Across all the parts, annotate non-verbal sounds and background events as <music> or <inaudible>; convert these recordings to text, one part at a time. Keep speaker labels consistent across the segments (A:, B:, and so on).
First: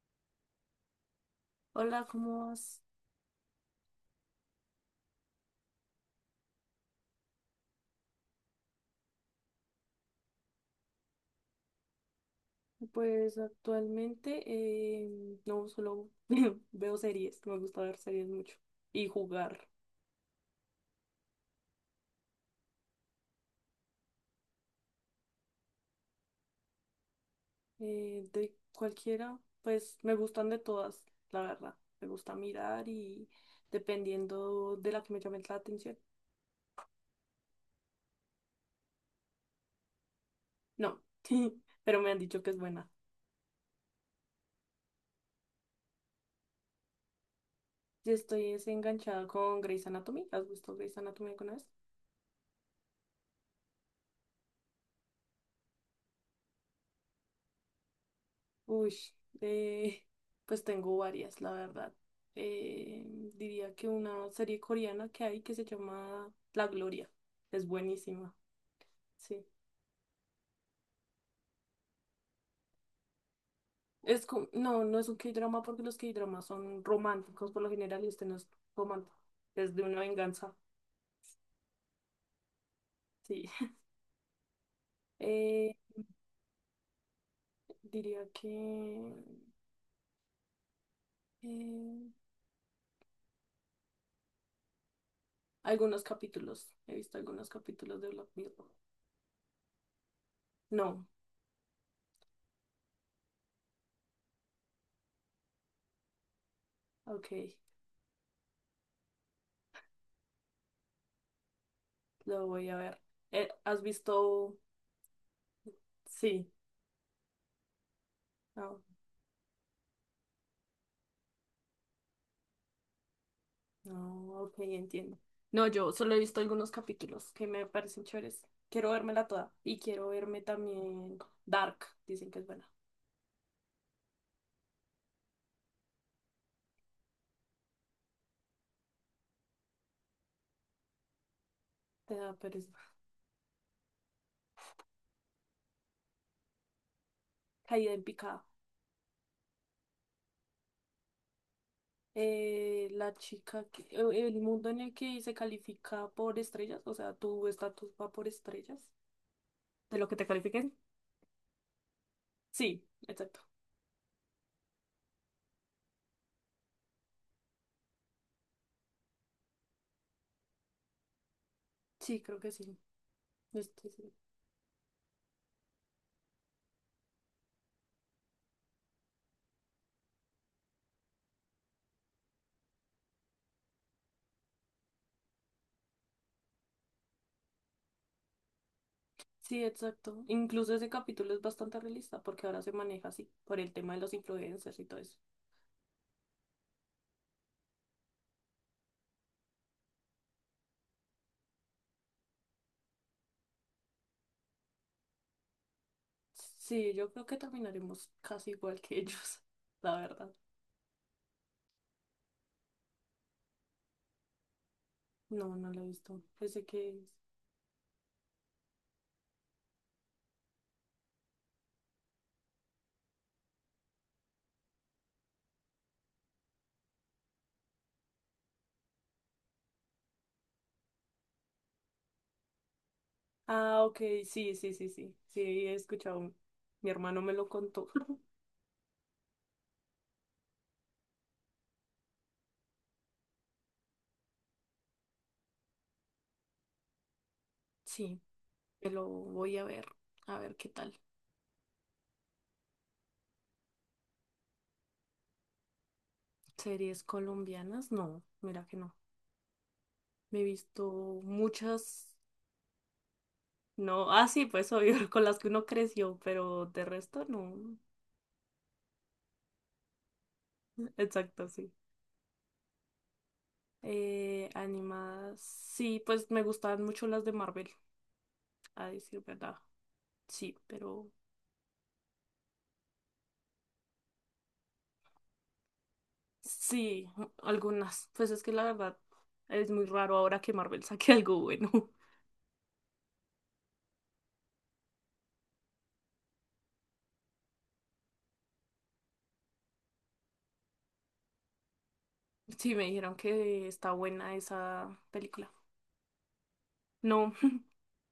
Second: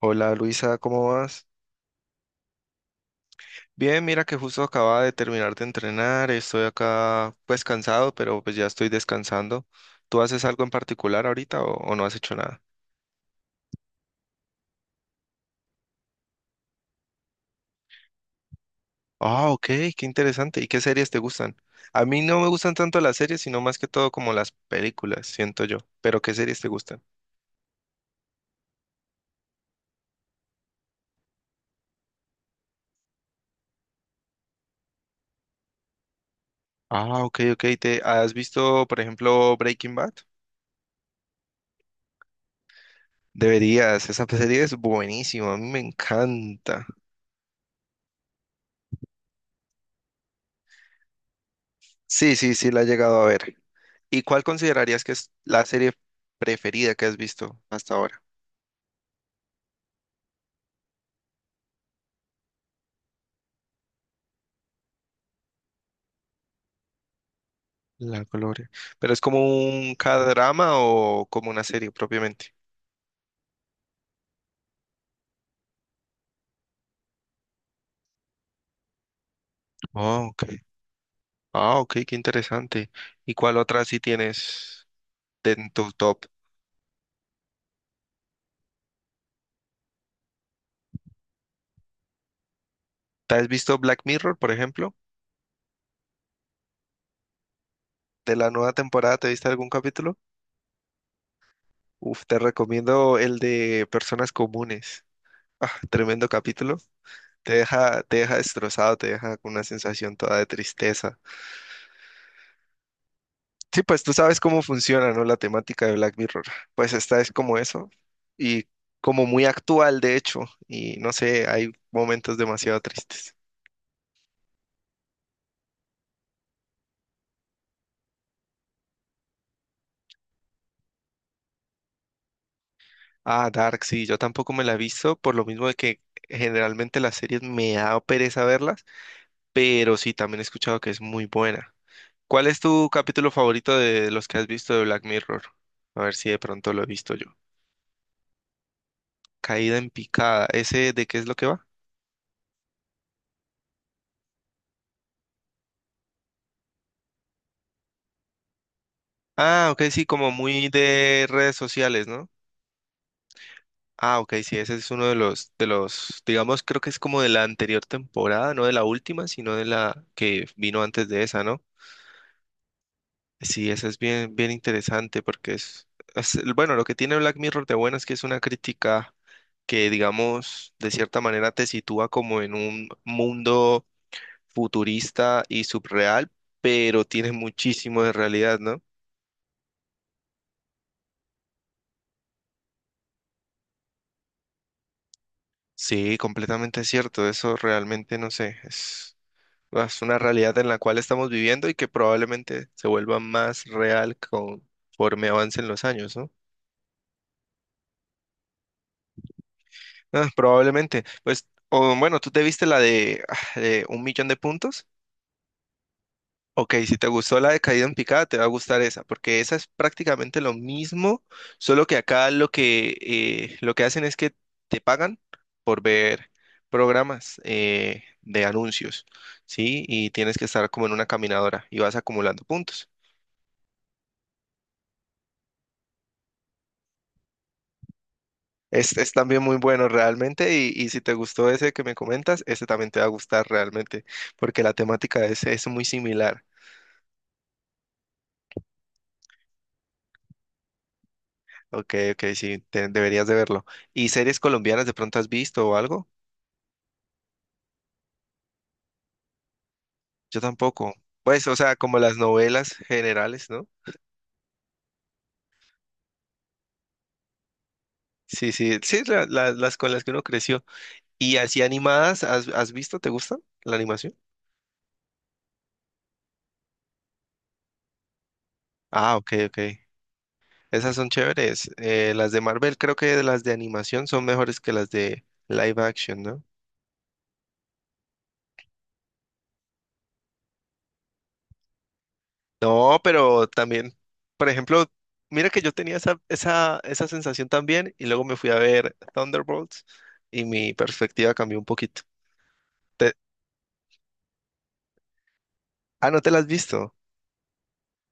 A: Hola Luisa, ¿cómo vas?
B: Hola, ¿cómo vas?
A: Bien, mira que justo acababa de terminar de entrenar, estoy acá pues cansado, pero pues ya estoy descansando. ¿Tú haces algo en particular ahorita o no has hecho nada?
B: Pues actualmente no solo <laughs> veo series, me gusta ver series mucho y
A: Ah, ok,
B: jugar
A: qué interesante. ¿Y qué series te gustan? A mí no me gustan tanto las series, sino más que todo como las películas, siento yo. Pero ¿qué series te gustan?
B: de cualquiera, pues me gustan de todas, la verdad. Me gusta mirar y dependiendo de la que me llame la atención.
A: Ah, ok, ok. ¿Te has visto, por ejemplo, Breaking Bad?
B: No, <laughs> pero me han dicho que es buena.
A: Deberías, esa serie es buenísima, a mí me encanta.
B: Yo estoy es enganchada con Grey's Anatomy. ¿Has visto Grey's Anatomy alguna vez?
A: Sí, sí, sí, la he llegado a ver. ¿Y cuál considerarías que es la serie preferida que has visto hasta ahora?
B: Uy, eh, pues tengo varias, la verdad. Eh, diría que una serie coreana que hay que se llama La Gloria. Es
A: La
B: buenísima,
A: Gloria. ¿Pero es como
B: sí.
A: un K-drama o como una serie propiamente?
B: Es no, no es un K-drama porque los K-dramas son románticos por lo general y este no es romántico. Es de una
A: Ah, ok.
B: venganza,
A: Ah, ok, qué interesante. ¿Y
B: sí.
A: cuál
B: <laughs>
A: otra sí tienes en
B: Eh,
A: tu top?
B: diría que eh,
A: ¿Te has visto Black Mirror, por ejemplo?
B: algunos capítulos. He visto algunos capítulos de Black
A: ¿De la
B: Mirror.
A: nueva temporada te viste algún capítulo?
B: No,
A: Uf, te recomiendo el de Personas Comunes. Ah, tremendo capítulo.
B: ok,
A: Te deja destrozado, te deja con una sensación toda de tristeza.
B: lo voy a ver. ¿Has
A: Sí, pues tú sabes
B: visto?
A: cómo funciona, ¿no? La temática de Black Mirror.
B: Sí.
A: Pues esta es como eso y
B: Ah,
A: como muy actual, de hecho, y no sé, hay momentos demasiado tristes.
B: no, ok, entiendo. No, yo solo he visto algunos capítulos que me parecen chéveres. Quiero vérmela toda. Y quiero verme también Dark. Dicen que es buena.
A: Ah, Dark, sí, yo tampoco me la he visto, por lo mismo de que generalmente las series me da pereza verlas, pero sí, también he escuchado que es muy buena.
B: Te da
A: ¿Cuál es tu
B: pereza.
A: capítulo favorito de los que has visto de Black Mirror? A ver si de pronto lo he visto yo.
B: Caída en picada.
A: Caída en picada, ¿ese de qué es lo que va?
B: La chica que, el mundo en el que se califica por estrellas, o sea, tu estatus va por estrellas.
A: Ah, ok,
B: ¿De
A: sí,
B: lo que te
A: como muy
B: califiquen?
A: de redes sociales, ¿no?
B: Sí, exacto.
A: Ah, ok, sí, ese es uno de los, digamos, creo que es como de la anterior temporada, no de la última, sino de la que vino antes de esa, ¿no?
B: Sí, creo que sí.
A: Sí, ese
B: Este,
A: es
B: sí.
A: bien, bien interesante porque bueno, lo que tiene Black Mirror de bueno es que es una crítica que, digamos, de cierta manera te sitúa como en un mundo futurista y subreal, pero tiene muchísimo de realidad, ¿no?
B: Sí, exacto. Incluso ese capítulo es bastante realista porque ahora se maneja así, por el tema de los influencers y todo eso.
A: Sí, completamente cierto, eso realmente no sé, es. Es una realidad en la cual estamos viviendo y que probablemente se vuelva más real conforme avancen los años, ¿no?
B: Sí, yo creo que terminaremos casi igual que ellos, <laughs> la
A: Ah,
B: verdad.
A: probablemente. Pues, o bueno, ¿tú te viste la de, de 1 millón de puntos?
B: No, no lo he visto. Pensé
A: Ok, si te
B: que...
A: gustó la de caída en picada, te va a gustar esa, porque esa es prácticamente lo mismo, solo que acá lo que hacen es que te pagan por ver programas de anuncios, ¿sí? Y tienes que estar como en una caminadora y vas acumulando puntos.
B: Ah, ok, sí, sí, sí, sí. Sí, he escuchado. Mi hermano me lo contó. <laughs>
A: Es también muy bueno realmente y si te gustó ese que me comentas, ese también te va a gustar realmente porque la temática es muy similar.
B: Sí, me lo voy a ver. A ver qué tal.
A: Ok, ok, sí, deberías de verlo. ¿Y series colombianas de pronto has visto o algo?
B: ¿Series colombianas? No, mira que no. Me
A: Yo
B: he visto
A: tampoco. Pues, o sea,
B: muchas.
A: como las novelas generales, ¿no?
B: No, ah, sí, pues obvio, <laughs> con las que uno creció, pero de resto no.
A: Sí, sí, sí, las con las que uno creció.
B: <laughs>
A: ¿Y
B: Exacto,
A: así
B: sí.
A: animadas, has visto? ¿Te gustan la animación?
B: Animadas. Sí, pues me gustaban mucho las de Marvel, a
A: Ah,
B: decir
A: ok,
B: verdad.
A: ok.
B: Sí,
A: Esas son
B: pero
A: chéveres. Las de Marvel creo que las de animación son mejores que las de live action, ¿no?
B: sí, algunas. Pues es que la verdad es muy raro ahora que Marvel <laughs> saque algo bueno. <laughs>
A: No, pero también, por ejemplo, mira que yo tenía esa sensación también y luego me fui a ver Thunderbolts y mi perspectiva cambió un poquito.
B: Sí, me
A: Te-
B: dijeron que está buena esa película.
A: ¿No te la has visto?
B: No, <laughs>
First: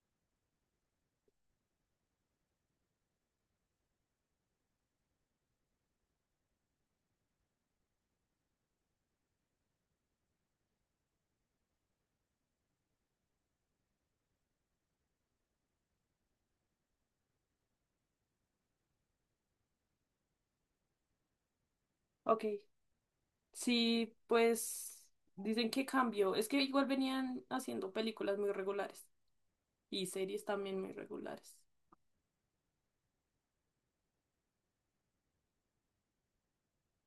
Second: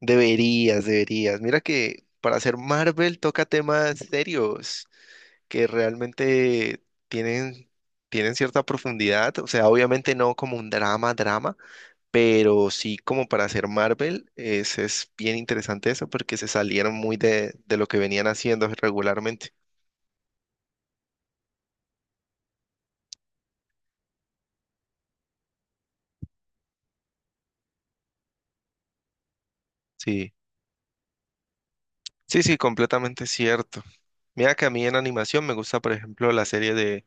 A: Deberías, deberías. Mira que para hacer Marvel toca temas serios que realmente tienen, tienen cierta profundidad. O sea, obviamente no como un drama, drama. Pero sí, como para hacer Marvel, es bien interesante eso porque se salieron muy de lo que venían haciendo regularmente.
B: ok. Sí, pues dicen que cambió. Es que igual venían haciendo películas muy regulares y
A: Sí,
B: series también muy regulares.
A: sí, sí, completamente cierto. Mira que a mí en animación me gusta, por ejemplo, la serie de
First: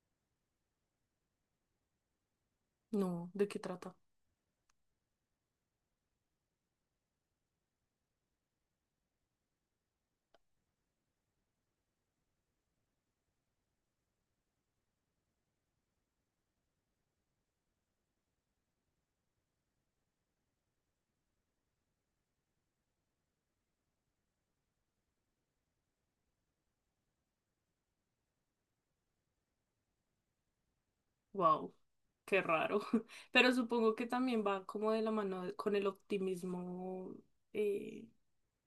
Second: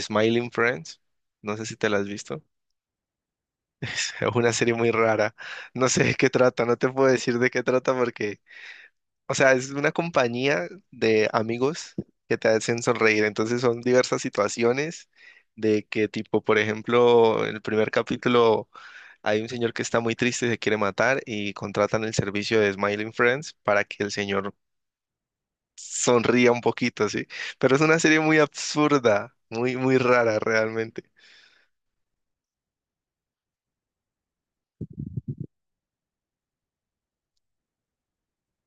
A: Smiling Friends. No sé si te la has visto. <laughs>
B: No, ¿de qué trata?
A: Es una serie muy rara. No sé de qué trata, no te puedo decir de qué trata porque. O sea, es una compañía de amigos que te hacen sonreír. Entonces son diversas situaciones de que tipo, por ejemplo, en el primer capítulo hay un señor que está muy triste y se quiere matar y contratan el servicio de Smiling Friends para que el señor sonría un poquito, ¿sí? Pero es una serie muy absurda, muy, muy rara realmente.
B: Wow, qué raro. <laughs> Pero supongo que también va como de la mano de- con el optimismo. eh,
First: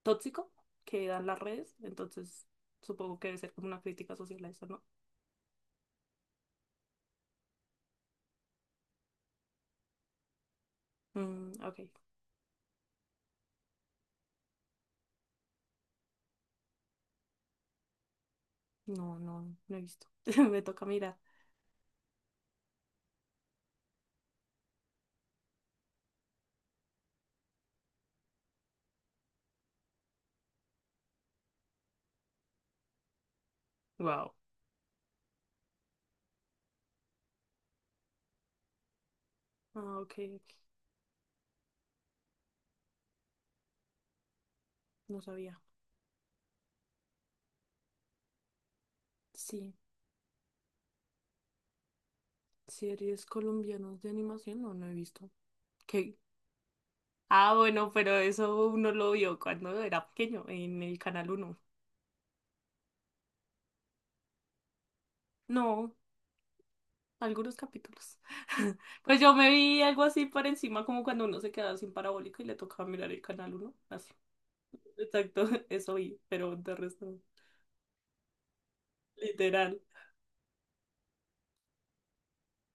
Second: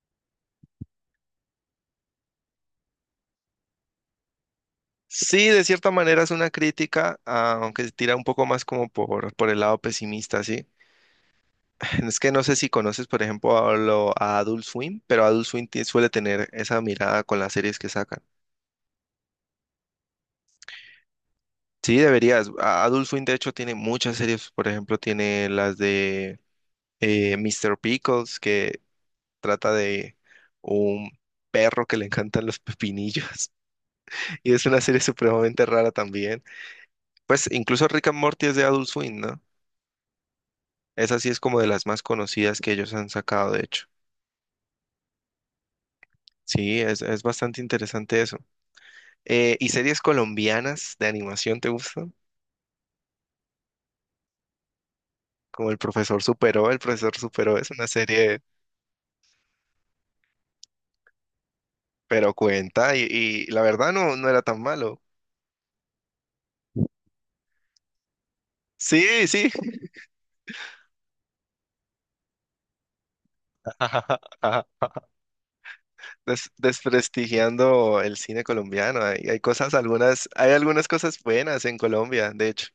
B: Tóxico que dan las redes, entonces supongo que debe ser como una crítica social a eso, ¿no?
A: Sí, de cierta manera es una crítica, ah, aunque se tira un poco más como por el lado pesimista, ¿sí?
B: Mm, ok,
A: <laughs> Es que no sé si conoces, por ejemplo, a Adult Swim, pero Adult Swim suele tener esa mirada con las series que sacan.
B: no, no, no he visto. <laughs> Me toca mirar.
A: Sí, deberías. Adult Swim, de hecho, tiene muchas series. Por ejemplo, tiene las de Mr. Pickles, que trata de un perro que le encantan los pepinillos. <laughs>
B: Wow.
A: Y es una serie supremamente rara también. Pues incluso Rick and Morty es de Adult Swim, ¿no?
B: Ah, ok, ok,
A: Esa sí es como de las más conocidas que ellos han sacado, de hecho.
B: no sabía.
A: Sí, es bastante interesante eso. ¿Y
B: Sí,
A: series colombianas de animación te gustan?
B: series colombianas de animación, no, no he visto.
A: Como El
B: ¿Qué?
A: Profesor Superó, El Profesor
B: Ah,
A: Superó es una
B: bueno, pero
A: serie,
B: eso uno lo vio cuando era pequeño, en el Canal uno.
A: pero cuenta, y la verdad no, no era tan malo.
B: No, algunos capítulos. <laughs> Pues
A: Sí,
B: yo me
A: sí,
B: vi algo así por encima, como cuando uno se quedaba sin parabólico y le tocaba mirar el Canal uno, así.
A: <laughs> ajá.
B: Exacto, <laughs> eso oí,
A: Des-
B: pero de resto,
A: desprestigiando el cine colombiano. Hay
B: literal.
A: cosas, algunas, hay algunas cosas buenas en Colombia, de hecho.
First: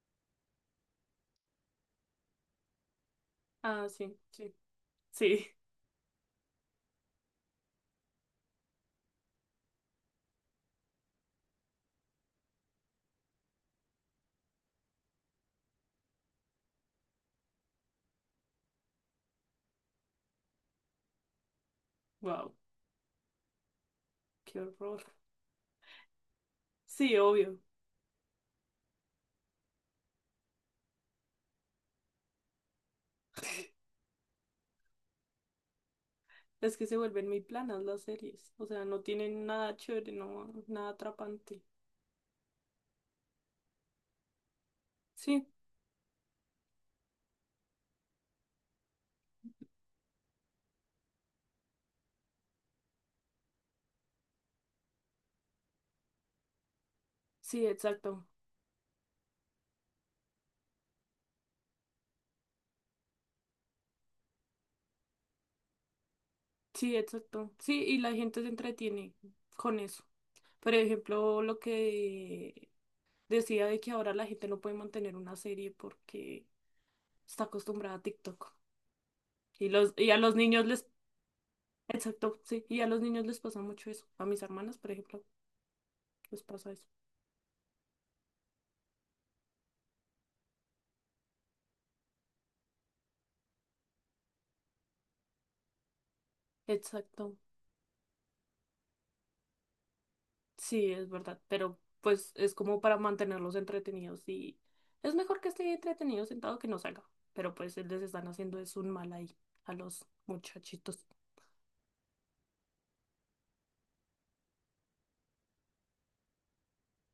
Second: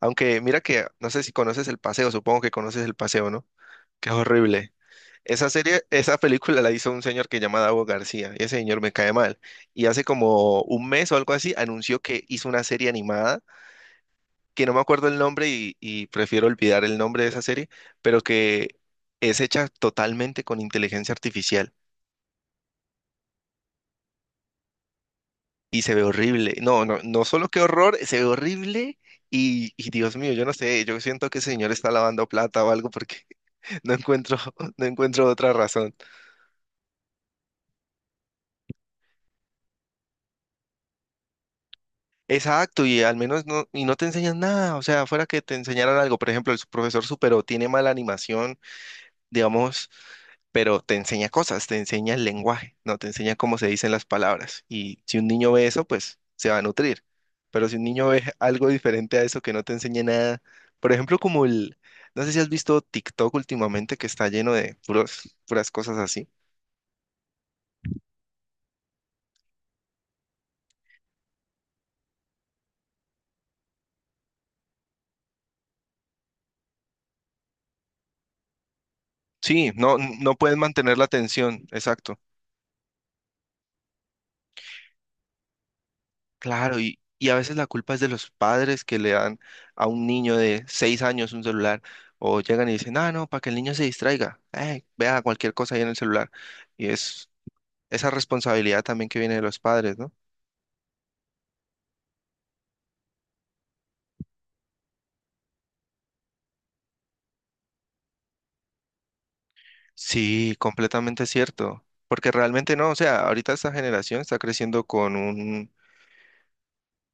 A: Aunque mira que, no sé si conoces El Paseo, supongo que conoces El Paseo, ¿no?
B: Ah,
A: Que
B: sí,
A: es
B: sí,
A: horrible.
B: sí.
A: Esa
B: <laughs>
A: serie, esa película la hizo un señor que se llama Davo García, y ese señor me cae mal. Y hace como un mes o algo así anunció que hizo una serie animada, que no me acuerdo el nombre y prefiero olvidar el nombre de esa serie, pero que es hecha totalmente con inteligencia artificial
B: Wow, qué horror.
A: y se ve horrible. No, no,
B: Sí,
A: no solo
B: obvio.
A: que horror, se ve horrible y Dios mío, yo no sé, yo siento que ese señor está lavando plata o algo porque <laughs> no encuentro, no encuentro otra razón.
B: Es que se vuelven muy planas las series. O sea, no tienen nada chévere, no, nada atrapante.
A: Exacto, y al menos no, y no te enseñan nada, o sea, fuera que
B: Sí,
A: te enseñaran algo, por ejemplo, el profesor supero tiene mala animación, digamos, pero te enseña cosas, te enseña el lenguaje, no te enseña cómo se dicen las palabras, y si un niño ve eso, pues se va a nutrir,
B: sí,
A: pero si un niño ve
B: exacto.
A: <laughs> algo diferente a eso que no te enseña nada, por ejemplo, como el, no sé si has visto TikTok últimamente que está lleno de puros, puras cosas así.
B: Sí, exacto. Sí, y la gente se entretiene con eso. Por ejemplo, lo que decía de que ahora la gente no puede mantener una serie porque está acostumbrada a TikTok. Y
A: Sí,
B: los,
A: no,
B: y a los
A: no puedes
B: niños les
A: mantener la atención, exacto.
B: exacto, sí. Y a los niños les pasa mucho eso. A mis hermanas, por ejemplo, les pasa
A: Claro,
B: eso.
A: y a veces la culpa es de los padres que le dan a un niño de 6 años un celular o llegan y dicen, ah, no, para que el niño se distraiga, vea cualquier cosa ahí en el celular. Y es
B: Exacto.
A: esa responsabilidad también que viene de los padres, ¿no?
B: Sí, es verdad. Pero pues es como para mantenerlos entretenidos y es mejor que esté entretenido sentado que no salga. Pero pues les están haciendo es un mal ahí a los
A: Sí,
B: muchachitos.
A: completamente cierto, porque realmente no, o sea, ahorita esta generación está creciendo con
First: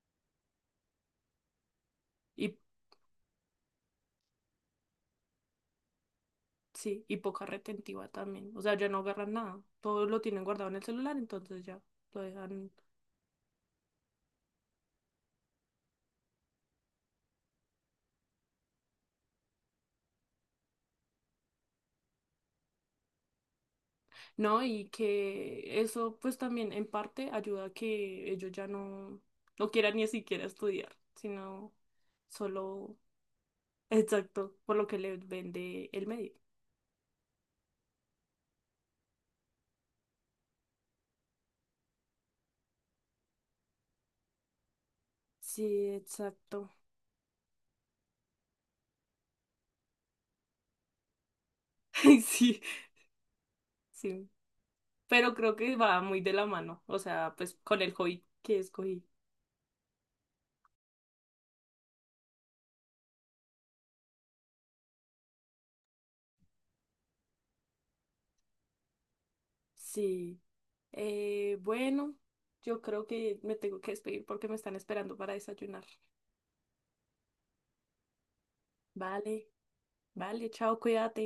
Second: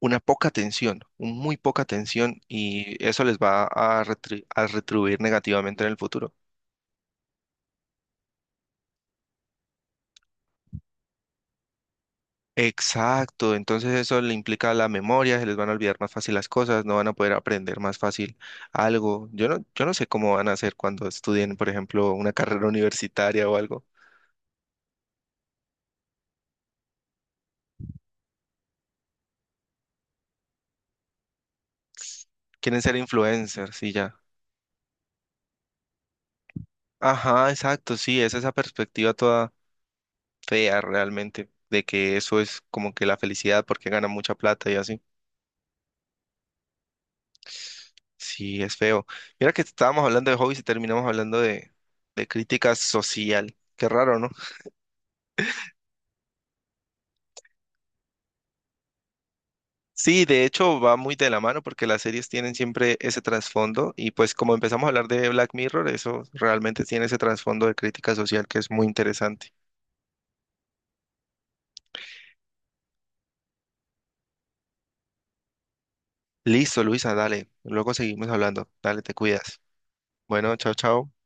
A: una poca atención, un muy poca atención
B: Y
A: y eso les va a, a retribuir negativamente en el futuro.
B: sí, y poca retentiva también. O sea, ya no agarran nada. Todo lo tienen guardado en el celular, entonces ya lo dejan
A: Exacto, entonces eso le implica a la memoria, se les van a olvidar más fácil las cosas, no van a poder aprender más fácil algo. Yo no, yo no sé cómo van a hacer cuando estudien, por ejemplo, una carrera <laughs> universitaria o algo.
B: ¿no? Y que eso pues también en parte ayuda a que ellos ya no, no quieran ni siquiera estudiar, sino
A: Quieren
B: solo,
A: ser influencers
B: <laughs>
A: y ya.
B: exacto, por lo que les vende el medio.
A: Ajá, exacto, sí, es esa perspectiva toda fea realmente, de que eso es como que la felicidad porque ganan mucha plata y así.
B: Sí, exacto.
A: Sí, es feo. Mira que estábamos hablando de hobbies y terminamos hablando
B: <laughs> Ay,
A: de
B: sí,
A: crítica social. Qué raro,
B: sí.
A: ¿no?
B: Pero creo que va muy de la mano, o sea, pues con el hobby que escogí.
A: Sí, de hecho va muy de la mano porque las series tienen siempre ese trasfondo y pues como empezamos a hablar de Black Mirror, eso realmente tiene ese trasfondo de crítica social que es muy interesante.
B: Sí. Bueno, yo creo que me tengo que despedir porque me están esperando para desayunar.
A: Listo, Luisa, dale. Luego seguimos hablando. Dale, te
B: Vale,
A: cuidas.
B: vale,
A: Bueno, chao,
B: chao,
A: chao.
B: cuídate.